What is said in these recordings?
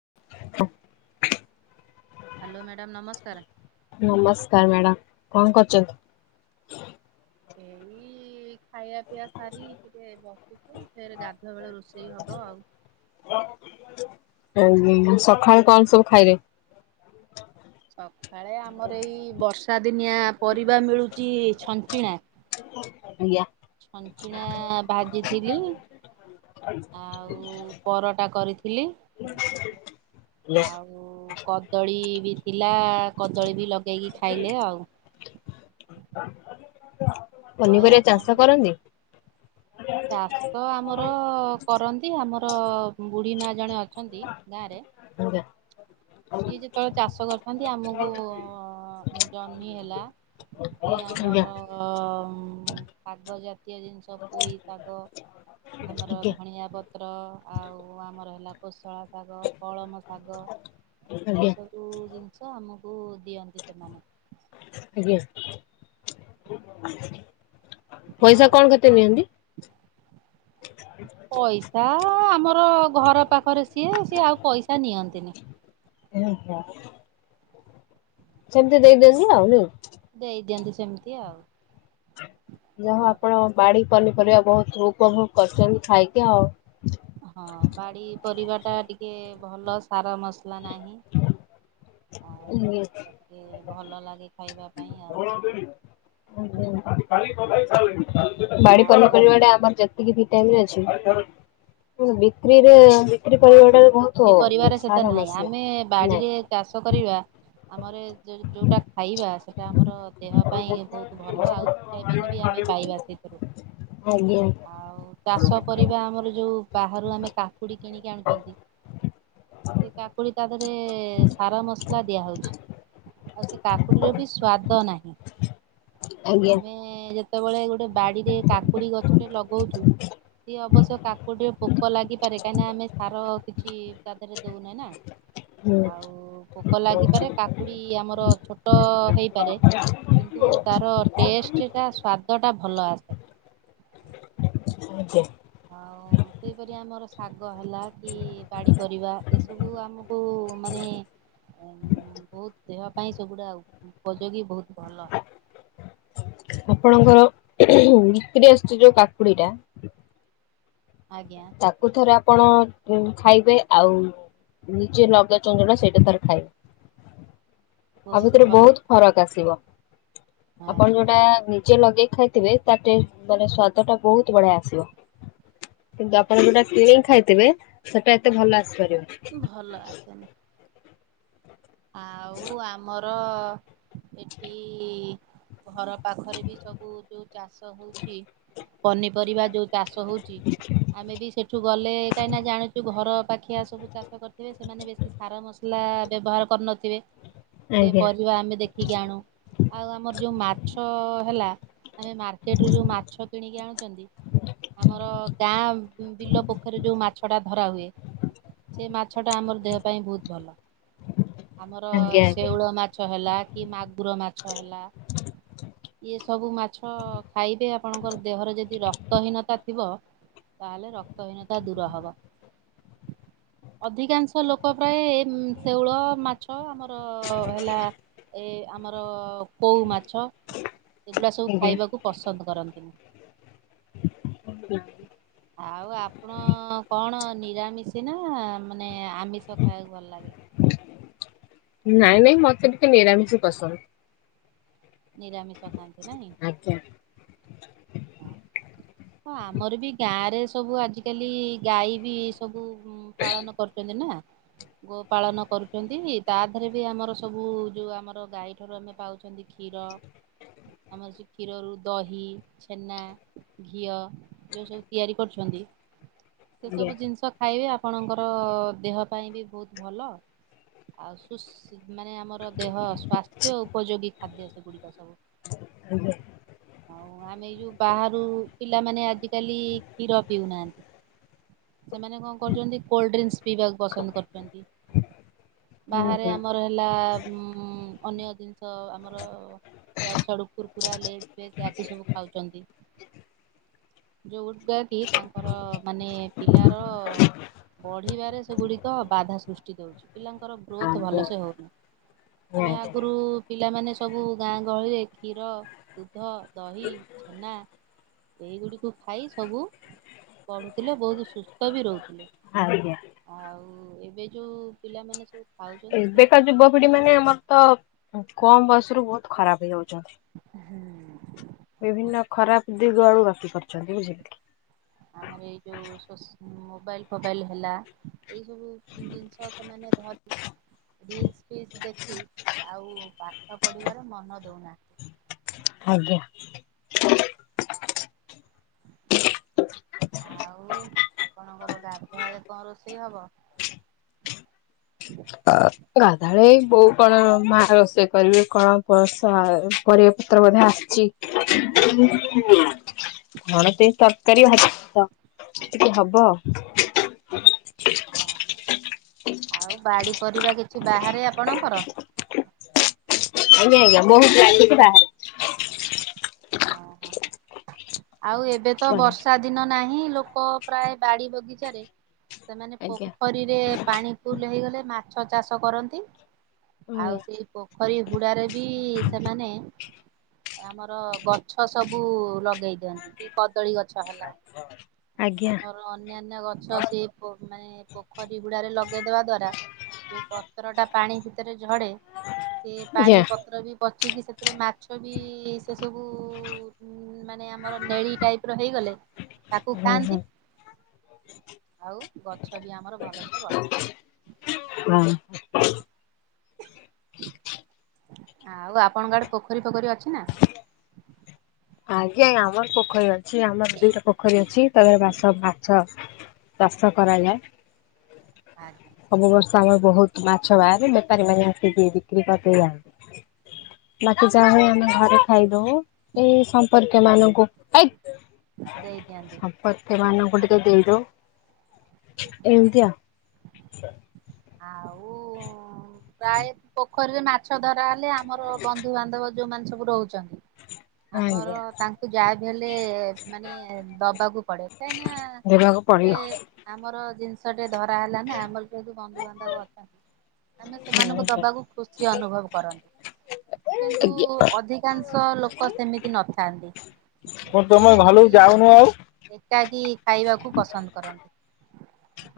[inaudible] Hello madam ନମସ୍କାର। ନମସ୍କାର madam. କଣ କରୁଚନ୍ତି? ଏଇ ଖାଇବା ପିଇବା ସାରି ଟିକେ ବ ସିଚି ଫେରେ ଗାଧୁଆ ବେଳ ରୋଷେଇ ହବ ଆଉ। ସଖାଳେ କଣ ସବୁ ଖାଇଲେ? ସକାଳେ ଆମର ଏଇ ବର୍ଷା ଦିନିଆ ପରିବା ମିଳୁଚି ଛଞ୍ଚିଣା ଆଜ୍ଞା। ଛଞ୍ଚିଣା ଭାଜିଥିଲି। ଆଉ ପରଟା କରିଥିଲି। [inaudible] ଆଉ କଦଳୀ ବି ଥିଲା କଦଳୀ ବି ଲଗେଇକି ଖାଇଲେ ଆଉ। ଆଉ ପନିପରିବା ଆପଣ ଚାଷ କରନ୍ତି? ଚାଷ ଆମର କରନ୍ତି ଆମର ବୁଢୀ ମା ଜଣେ ଅ ଅଛନ୍ତି ଗାଁରେ ଆଜ୍ଞା ସିଏ ଯେତେବେଳେ ଚାଷ କରିଥାନ୍ତି ଆମକୁ ଉ ଉ ଜହ୍ନି ହେଲା ସିଏ ଆଜ୍ଞା ଆଜ୍ଞା ଆମର ଶାଗ ଜାତୀୟ ଜିନିଷ ପୋଇ ଶାଗ ଆମର ଧଣିଆ ପତ୍ର ଆଉ ଆମର ହେଲା କୋଶଳା ଶାଗ କଳମ ଶାଗ ଏଇ ଆଜ୍ଞା ସବୁ ଜିନିଷ ଆମକୁ ଦିଅନ୍ତି ସେମାନେ। ଆଜ୍ଞା। ପଇସା ଆଉ କଣ କେତେ [inaudible] ପଇସା ଆମର ଘର ପାଖରେ ସିଏ ସିଏ ଆଉ ପଇସା ନିଅନ୍ତିନି। ଓହୋ। ସେମିତି ଦେଇ ଦିଅନ୍ତି ଆଉ ନେଇ। ଦେଇ ଦିଅନ୍ତି ସେମିତି ଆଉ। ଯାହା ହଉ ଆପଣ ଆଉ ବାଡି ପନିପରିବା ବହୁତ ଉପଭୋଗ କରୁଚନ୍ତି ଖାଇକି ଆଉ। ହଁ ଅଁ ବାଡି ପରିବା ଟା ଟିକେ ଭଲ ସାର ମସ୍ ଲା ନାହିଁ ଆଉ ଟିକେ ଭଲ ଲାଗେ ଖାଇବା ପାଇଁ। ଆଉ। ବାଡି ପନିପରିବା ଆଉ ଟା ଆମର ଯେ ତିକି ଭିଟାମିନି ଅଛି କିନ୍ତୁ ବିକ୍ରିରେ ବିକ୍ରି କରିବା ବିକ୍ରି ପରିବାର ସେତେ ନାହିଁ ଆମେ ଏ ନାଇଁ। ବାଡିରେ ଚାଷ କରିବା ଆମର ଯୋଉଟା ଖାଇବା ସେଇଟା ଆମର ଦେହ ପାଇଁ ବହୁତ ଭଲ ଆଉ ଭିଟାମିନି ବି ଆମେ ପାଇବା ସେଇଥିରୁ। ଆଜ୍ଞା ଆଉ ଚାଷ କରିବା ଆମର ଯୋଉ ବାହାରୁ ଆମେ କାକୁଡି କିଣିକି ଆଣୁଛନ୍ତି ସେ କାକୁଡି ତା ଦେରେ ସାର ମସ ଦିଆ ହେଉଛି ଆଉ ସେ କାକୁଡିର ବି ସ୍ଵାଦ ନାହିଁ। ଆଜ୍ଞା ଆମେ ଆମେ ଯେତେବେଳେ ଗୋଟେ ବାଡିରେ କାକୁଡି ଗଛଟେ ଲଗଉଛୁ ସିଏ ଅବଶ୍ୟ କାକୁଡିରେ ପୋକ ଲାଗିପାରେ କାହିଁକିନା ଆମେ ସାର କିଛି ତା ଦେରେ ଦେଉନେ ନା ହୁଁ ଆଉ ପୋକ ଲାଗିପାରେ କାକୁଡି ଆମର ଛୋଟ ହେଇପାରେ। କିନ୍ତୁ ତାର ଟେଷ୍ଟ ଟା ସ୍ଵାଦ ଟା ଭଲ ଆସେ। ଆଉ ଆଜ୍ଞା ସେହିପରି ଆମର ଶାଗ ହେଲା କି ବାଡ଼ି ପରିବା ଏସବୁ ଆମକୁ ମାନେ ବହୁତ ଦେହ ପାଇଁ ସେଗୁଡ଼ା ଉପଯୋଗୀ ବହୁତ ଭଲ। ଆପଣଙ୍କର ବିକିରି ଆସୁଛି ଯୋଉ କାକୁଡି ଟା ଆଜ୍ଞା। ତାକୁ ଥରେ ଆପଣ ଖାଇବେ ଆଉ ନିଜେ ଲଗାଇଛନ୍ତି ଯୋଉଟା ସେଇଟା ଥରେ ଖାଇବେ। ଆ ବହୁତ ଭିତରେ ଭଲ ବହୁତ ଫରକ ଆସିବ ଆପଣ ଆଜ୍ଞା ଯୋଉଟା ନିଜେ ଲଗେଇ ଖାଇ ଥିବେ ତାଟ ଟେଷ୍ଟ ମାନେ ସ୍ଵାଦ ଟା ବହୁତ ବଢିଆ ଆସିବ। କିନ୍ତୁ ଆପଣ ଯୋଉଟା କିଣିକି ଖାଇଥିବେ ସେଟା ଏତେ ଭଲ ଆସିପାରିବନି। ଭଲ ଆସେନି। ଆଉ ଆମର ଏଠି ଘର ପାଖରେ ବି ସବୁ ଯୋଉ ଚାଷ ହଉଛି ପନିପରିବା ଯୋଉ ଚାଷ ହଉଛି ଆମେ ବି ସେଠୁ ଗଲେ କାହିଁକି ନା ଜାଣିୁଛୁ ଘର ପାଖିଆ ସବୁ ଚାଷ କରିଥିବେ ସେମାନେ ବେଶୀ ସାର ମସ ଲା ବ୍ୟବହାର କରିନଥିବେ। ସେ ଆଜ୍ଞା ପରିବା ଆମେ ଦେଖ ଖିକି ଆଣୁ ଆଉ ଆମର ଯଉଁ ମାଛ ହେଲା ଆମେ ମାର୍କେଟରୁ ଯୋଉ ମାଛ କିଣିକି ଆଣୁଛନ୍ତି ଆମର ଗାଁ ବିଲ ପୋଖରୀ ଯୋଉ ମାଛଟା ଧରା ହୁଏ ସେ ମାଛଟା ଆମର ଦେହ ପାଇଁ ବହୁତ ଭଲ। ଆମର ଆଜ୍ଞା ଆଜ୍ଞା ଶେଉଳ ମାଛ ହେଲା କି ମାଗୁର ମାଛ ହେଲା ଇଏ ସବୁ ମାଛ ଖାଇବେ ଆପଣଙ୍କର ଦେହରେ ଯଦି ରକ୍ତହୀନତା ଥିବ ତାହେଲେ ରକ୍ତହୀନତା ଦୂର ହବ। ଅଧିକାଂଶ ଲୋକ ପ୍ରାୟେଏ ଶେଉଳ ମା ମାଛ ଆମର ହେଲା ଏ ଆମର କଉ ମାଛ ଏଗୁଡ଼ା ସବୁ ଆଜ୍ଞା। ଖାଇବାକୁ ପସନ୍ଦ କରନ୍ତିନି। [inaudible] ଆଉ ଆପଣ କଣ ନିରାମିଶୀ ନା ମାନେ ଆମିଷ ଖାଇବାକୁ ଭଲ ଲାଗେ। ନାଇଁ ନାଇଁ ମତେ ଟିକେ ନିରାମିଷ ପସନ୍ଦ। ନିରାମିଷ ଖାଆନ୍ତି ନାଇଁ। ଆଜ୍ଞା। ହଁ ଆମର ବି ଗାଁରେ ସବୁ ଆଜିକାଲି ଗାଈ ବି ସବୁ ପାଳନ କରୁଛନ୍ତି ନା। ଗୋ ପାଳନ କରୁଛନ୍ତି। ତା ଦେହରେ ବି ଆମର ସବୁ ଯୋଉ ଆମର ଗାଈ ଠାରୁ ଆମେ ପାଉଛନ୍ତି କ୍ଷୀର ଆମର ସେ କ୍ଷୀରରୁ ଦହି ଛେନା, ଘିଅ ଯେଉଁ ସବୁ ତିଆରି କରୁଛନ୍ତି ସେ ଆଜ୍ଞା ସବୁ ଜିନିଷ ଖାଇବେ ଆପଣଙ୍କର ଦେହ ପାଇଁ ବି ବହୁତ ଭଲ। ଆଉ ସୁସ ମାନେ ଆମର ଦେହ ସ୍ୱାସ୍ଥ୍ୟ ଉପଯୋଗୀ ଖାଦ୍ୟ ସେଗୁଡିକ ସବୁ। ଆଉ ଆମେ ଯଉ ବାହାରୁ ପିଲାମାନେ ଆଜିକାଲି କ୍ଷୀର ପିଉନାହାନ୍ତି। ସେମାନେ କଣ କରୁଛନ୍ତି କୋଲ୍ଡ ଡ୍ରିଙ୍କସ ପିଇବାକୁ ପସନ୍ଦ କରୁଛନ୍ତି। ହୁଁ ବାହାରେ ହୁଁ ଆମର ହେଲା ଅନ୍ୟ ଜିନିଷ ଆମର ଇଆଡୁ ସିଆଡ଼ୁ କୁରୁକୁରା ଲେଜ ଫେଜ ଏଆକୁ ସବୁ ଖାଉଛନ୍ତି। ଯୋଉଟାକି କି ତାଙ୍କର ମାନେ ପିଲାର ବଢିବାରେ ସେଗୁଡିକ ବାଧା ସୃଷ୍ଟି ଦଉଛି ପିଲାଙ୍କର ଗ୍ରୋଥ ଆଜ୍ଞା ଭଲସେ ହଉନି। ଆମେ ଆଜ୍ଞା। ଆଗରୁ ପିଲାମାନେ ସବୁ ଗାଁ ଗହଳିରେ କ୍ଷୀର ଦୁଧ, ଦହି, ଛେନା ଏଇଗୁଡ଼ିକୁ ଖାଇ ସବୁ ପଢ଼ୁଥିଲେ, ବହୁତ ସୁସ୍ଥ ବି ରହୁଥିଲେ। ଆଜ୍ଞା। ଆଉ ଏବେ ଯୋଉ ପିଲାମାନେ ସବୁ ଖାଉଛନ୍ତି ଏବେକା ଯୁବପିଢି ମାନେ ଆମର ତ କମ ବୟସ ରୁ ବହୁତ ଖରାପ ହେଇଯାଉଛନ୍ତି। ହୁଁ। ବିଭିନ୍ନ ଖରାପ ଦିଗ ଆଡକୁ ଗତି କରିଛନ୍ତି ବୁଝିିଲେ କି? ଆମର ଏଇ ଯୋଉ ସୋସ୍ ମୋବାଇଲ୍ ଫୋବାଇଲ୍ ହେଲା ଏଇ ସବୁ ଜିନିଷ ସେମାନେ ଧରି ରିଲସ୍ ଫିଲ୍ସ ଦେଖି ଆଉ ପାଠ ପଢିବାର ମନ ଦଉନାହା ଆଜ୍ଞା। ଆଉ ଆପଣଙ୍କର ଗାଧୁଆ ବେଳେ କଣ ରୋଷେଇ ହବ? ଗାଧୁଆବେଳେ ଏଇ ବୋଉ କଣ ମା ରୋଷେଇ କରିବେ କଣ ପସ ହାଏ ପରିବା ପତ୍ର ବୋଧେ ଆସିଛି। କଣ ସେ ତରକାରୀ ହବ ଟିକେ ହବ। ଓ ହୋ, ଆଉ ବାଡ଼ି ପରିବା କିଛି ବାହାରେ ଆପଣଙ୍କର? ଆଜ୍ଞା, ଆଜ୍ଞା ବହୁତ ଲାଗିଛି ବାହାରେ। ଓ, ହଁ, ହଁ ଆଉ ଏବେ ତ କୁହନି ବର୍ଷା ଦିନ ନାହିଁ ଲୋକ ପ୍ରାୟ ବାଡି ବଗିଚାରେ ସେମାନେ ଆଜ୍ଞା। ପୋଖରୀ ପିରେ ପାଣି ଫୁଲ ହେଇଗଲେ ମାଛ ଚାଷ କରନ୍ତି, ଆଉ ଆଜ୍ଞା ସେଇ ପୋ ଖରୀ ହୁଡାରେ ବି ସେମାନେ ଆମର ଗଛ ସବୁ ଲଗେଇ ଦିଅନ୍ତି କି କଦଳୀ ଗଛ ହେଲା ଆମର ଆଜ୍ଞା ର ଅନ୍ୟାନ୍ୟ ଗଛ ସେ ପ-ମାନେ ପୋଖରୀ ହୁଡ଼ା ରେ ଲଗେଇଦବା ଦ୍ଵାରା ଯୋଉ ପତ୍ର ଟା ପାଣି ଭିତରେ ଝଡେ ସେ ପାଣି ପତ୍ର ବି ପଚିକି ସେଥିରେ ମାଛ ବି ସେ ସବୁ ଉ, ମାନେ ଆମର ନେଳି ଟାଇପ୍ ର ହେଇଗଲେ ତାକୁ ହୁଁ ହୁଁ। ଖାଆନ୍ତି। ଆଉ ଗଛ ବି ଆମର ଭଲସେ ବଢ଼େ। ହଁ ଆଉ ଆପଣଙ୍କ ଆଡେ ପୋଖରୀ ଫୋଖରୀ ଅଛି ନା? ଆଜ୍ଞା ଆମର ପୋଖରୀ ଅଛି ଆମର ଦିଟା ପୋଖରୀ ଅଛି ତଳେ ବାସ ମାଛ ଚାଷ କରାଯାଏ। ଆଜ୍ଞା। ସବୁ ବର୍ଷ ଆମର ବହୁତ ମାଛ ବାହାରେ, ବେପାରୀ ମାନେ ବି-ବିକ୍ରି କରିଦେଇ ଯଆନ୍ତି। ବାକି ଯା ହଉ ଆମେ ଘରେ ଖାଇଦଉ, ଏଇ ସମ୍ପର୍କୀୟ ମାନଙ୍କୁ ଏ ଦେଇଦିଅନ୍ତି। ପତିମାନଙ୍କୁ ଟିକେ ଦେଇଦଉ ଏମିତି ଆଉ। ସା ଆଉ ହଁ। ପ୍ରାୟ ପୋଖରୀରେ ମାଛ ଧରା ହେଲେ ଆମର ବନ୍ଧୁ ବାନ୍ଧବ ଯୋଉମାନେ ସବୁ ରହୁଚନ୍ତି। ଆମର ଆଜ୍ଞା ତାଙ୍କୁ ଯାହାବି ହେଲେ ମାନେ ଦବାକୁ ପଡେ, କାହିଁ ନା ଦେବାକୁ ଗୋଟେ ପଡ଼ିବ। ଆମର ଜିନିଷ ଟେ ଧରା ହେଲା ନା ଆମର ଯେହେତୁ ବନ୍ଧୁବାନ୍ଧବ ଅଛନ୍ତି। ଆମେ ଆଜ୍ଞା ସେମାନଙ୍କୁ ଦବାକୁ ଖୁସି ଅନୁଭବ କରନ୍ତି, କିନ୍ତୁ ଆଜ୍ଞା। ଅଧି କାଂଶ ଲୋକ ସେମିତି ନଥାନ୍ତି, କଣ ତମେ ଯୋଉମାନେ ଘରକୁ କି ଯାଉନ ଆଉ? ଏକାକି ଖାଇବାକୁ ପସନ୍ଦ କରନ୍ତି।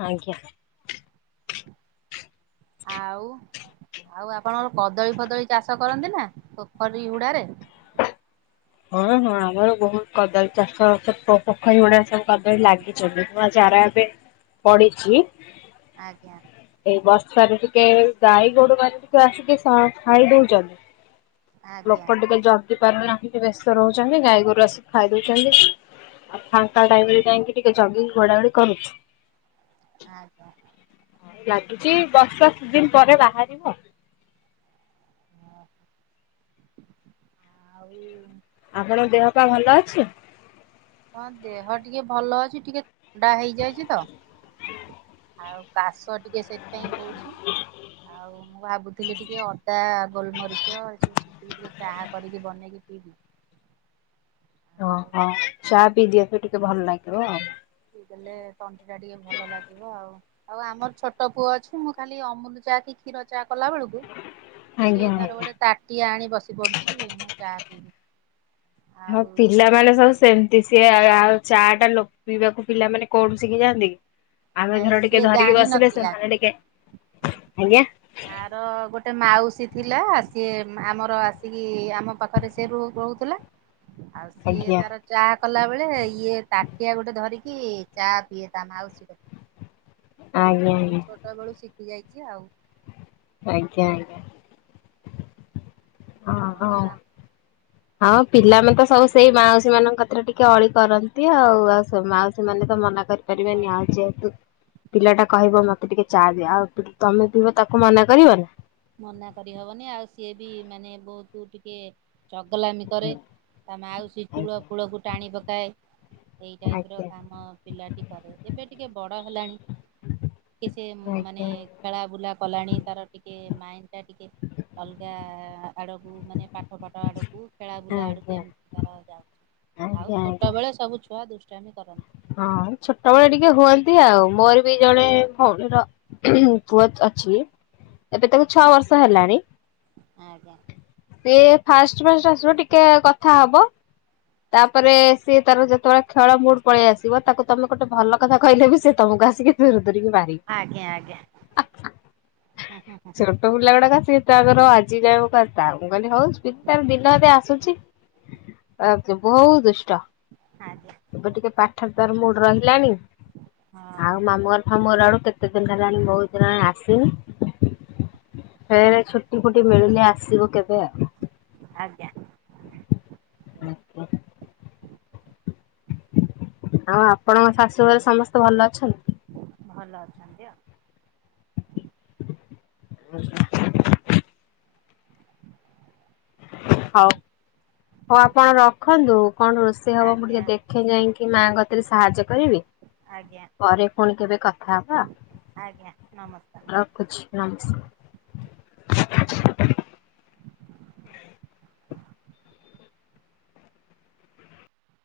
ଆଜ୍ଞା। ଆଉ। ଆଉ ଆପଣଙ୍କ କଦଳୀ ଫଦଳୀ ଚାଷ କରନ୍ତି ନା ପୋଖରୀ ହୁଡାରେ। ହଁ ହଁ ଆମର ବହୁତ କଦଳୀ ଚାଷ ପୋଖରୀ ହୁଡାରେ ସବୁ କଦଳୀ ଲାଗି ମୁ [unintelligible] ଆ ଯାରା ଏବେ ପଢିଛି ଆଜ୍ଞା। ଏଇ ବର୍ଷାରେ ଟିକେ ଗାଈ ଗୋରୁ ମାନେ ଟିକେ ଆସିକି ସ ଖାଇ ଦଉଚନ୍ତି। ଆଜ୍ଞା ଲୋକ ଟିକେ ଜଗି ପାରୁନାହାନ୍ତି ବ୍ୟସ୍ତ ରହୁଛନ୍ତି ଗାଈ ଗୋରୁ ଆସିକି ଖାଇ ଦୋଉଛନ୍ତି। ଆଉ ଫାଙ୍କା ଟାଇମରେ ଯାଇକି ଟିକେ ଜଗିକି ଘୋଡା ଘଡି କରୁଛୁ। ଆଜ୍ଞା। ଲାଗିଛି ବର୍ଷା ସିଜିନପରେ ବାହାରିବ। ଆଉ। ଆପଣ ଦେହ ପା ଭଲ ଅଛି। ହଁ ଦେହ ଟିକେ ଭଲ ଅଛି ଟିକେ ଥଣ୍ଡା ହେଇଯାଇଛି ତ। ଆଉ କାଶ ଟିକେ ସେଥିପାଇଁ ହଉଛି ଆଉ। ମୁଁ ଭାବୁଥିଲି ଟିକେ ଅଦା ଗୋଲମରିଚ ଏ ସବୁ ଛେଚିକି ଟିକେ ଚାହା କରିକି ବନେଇକି ପିଇବି। ଆଉ ଓହୋ ଚା ପିଇ ଦିଅନ୍ତୁ ଟିକେ ଭଲ ଲାଗିବ ଆଉ। ଦେଲେ ତଣ୍ଟିଟା ଟିକେ ଭଲ ଲାଗିବ ଆଉ। ଆଉ ଆମର ଛୋଟ ପୁଅ ଅଛି ମୁଁ ଖାଲି ଅମୁଲ ଚାହା କି କ୍ଷୀର ଚା କଲା ବେଳକୁ। ଆଜ୍ଞା ସିଏ ତାର ଆଜ୍ଞା। ଗୋଟେ ତାଟିଆ ଆଣି ବସି ପଡୁଛି ମୁଁ ଚା ପିଇବି। ହଁ ଆଉ ପିଲାମାନେ ସବୁ ସେମ୍ ସେ ଆଉ ଚା ଟା ଲୋକ ପିଇବାକୁ ପିଲାମାନେ କୋଉଠୁ ଶିଖି ଯାଆନ୍ତି କି। ଆମେ ନାଇଁ ଘର ଟିକେ ସିଏ ଧରିକି ଜାଣି ବସିଲେ ନଥିଲା ସେମାନେ ଟିକେ ଆଜ୍ଞା। ଆ ର ଗୋଟେ ମାଉସୀ ଥିଲା ସିଏ ଆମର ଆସିକି ଆମ ପାଖରେ ସେ ରୋ ରହୁଥିଲା। ଆଉ। ସିଏ ଆଜ୍ଞା ତାର ଚା କଲା ବେଳେ ଇଏ ତାଟିଆ ଗୋଟେ ଧରିକି ଚା ପିଏ ତା ମାଉସୀ କତୁରୁ। ଆଜ୍ଞା ସେ ଜେହେତୁ ଆଜ୍ଞା ଛୋଟ ବେଳୁ ଶିଖି ଯାଇଛି ଆଉ। ଆଜ୍ଞା ଆଜ୍ଞା। ହଁ ଆଉ ହଉ। ହଁ ପିଲାମାନେ ତ ସବୁ ସେଇ ମାଉସୀ ମାନଙ୍କ କଥାରେ ଟିକେ ଅଳି କରନ୍ତି ଆଉ ଆଉ ସବୁ ମାଉସୀ ମାନେ ତ ମନା କରିପାରିବେନି ହଁ ଆଉ ଯେହେତୁ। ପିଲା ଟା କହିବ ମତେ ଟିକେ ଚା ଦିଅ ଆଉ ତମେ ପିିଇବ ତାକୁ ମନା କରିବ ନି ନା। ମନା କରିହବନି ଆଉ ସିଏ ବି ମାନେ ବହୁତ ଟିକେ ଚଗଲାମି କରେ। ତା ମାଉସୀ ଚୂଳ ଆଜ୍ଞା ଫୁଳକୁ ଟାଣି ପକାଏ। ଏଇ ଟାଇପ ର ଆଜ୍ଞା କାମ ପିଲାଟି କରେ ଏବେ ଟିକେ ବଡ ହେଲାଣି। ଟିକେ ମାନେ ଆଜ୍ଞା ଖେଳା ବୁଲା କଲାଣି ତାର ଟି ଟିକେ ମାଇଣ୍ଡ ଟା ଟିକେ ଅଲଗା ଆଡକୁ ମାନେ ପା କବାଡ ଆଡକୁ ଖେଳା ବୁଲା ଆଡକୁ ଆଜ୍ଞା। ଏମିତି ତାର ଯାଉଛି ଆଉ ଆଜ୍ଞା ଛୋଟ ଆଜ୍ଞା ବେଳେ ସବୁ ଛୁଆ ଦୁ ଦୁଷ୍ଟାମୀ କରନ୍ତି। ହଁ ଛୋଟବେଳେ ଟିକେ ହୁଅନ୍ତି ଆଉ ମୋର ବି ଜଣେ ଭୋଉଣୀର ପୁଅ ଅଛି ଏବେ ତାକୁ ଛଅ ବର୍ଷ ହେଲାଣି। ଆଜ୍ଞା। ସେ ଫାଷ୍ଟ ଫାଷ୍ଟ ଆସିବ ଟିକେ କଥା ହବ ତାପରେ ସିଏ ତାର ଯେତେବେଳେ ଖେଳ ମୁଡ ପଳେଇ ଆସିବ ତାକୁ ତମେ ଗୋଟେ ଭଲ କଥା କହିଲେ ବି ସେ ତମକୁ ଆସିକି ଦୂରୁ ଦୂର କିି ବା ଆଜ୍ଞା ଆଜ୍ଞା। ହୁଁ ହୁଁ। [unintelligible] ଛୋଟ ପିଲା ଗୁଡାକ ତାପର ଆଜି ଯାକୁ କା ମୁଁ କହିଲି ହଉ ତାର ଦିନ ଏବେ ଆସୁଛି। [unintelligible] ଆ ବହୁତ ଦୁଷ୍ଟ। ଆଜ୍ଞା। ଏବେ ଟିକେ ପାଠ ତାର ମୁଡ ରହିଲାଣି। ଆଉ ହଁ ମାମୁଁ ଘର ମାମୁଁ ଘର ଆଡୁ କେତେ ଦିନ ହେଲାଣି ବହୁତ ଦିନ ହେଲାଣି ଆସିନି। ଫେରେ ଛୁ ଛୁଟି ଫୁଟି ମିଳିଲେ ଆସିବ କେବେ ଆଉ। ଆଜ୍ଞା। ଆଜ୍ଞା। ଆଉ ଆପଣଙ୍କ ଶାଶୁ ଘରେ ସମସ୍ତେ ଭଲ ଅଛନ୍ତି? ଭଲଅଛନ୍ତି ଆଉ। ହ [unintelligible] ହଉ, ହଉ ଆପଣ ରଖନ୍ତୁ। କଣ ରୋଷେଇ ହବ ମୁଁ ଆଜ୍ଞା ଟିକେ ଦେ ଖେ ଯାଇକି ମାଙ୍କ କତିରେ ସାହାଯ୍ୟ କରିବି। ଆଜ୍ଞା ପରେ ପୁଣି କେବେ କଥା ହବା। ଆଜ୍ଞା ନମସ୍କାର। ର ରଖୁଛି ନମସ୍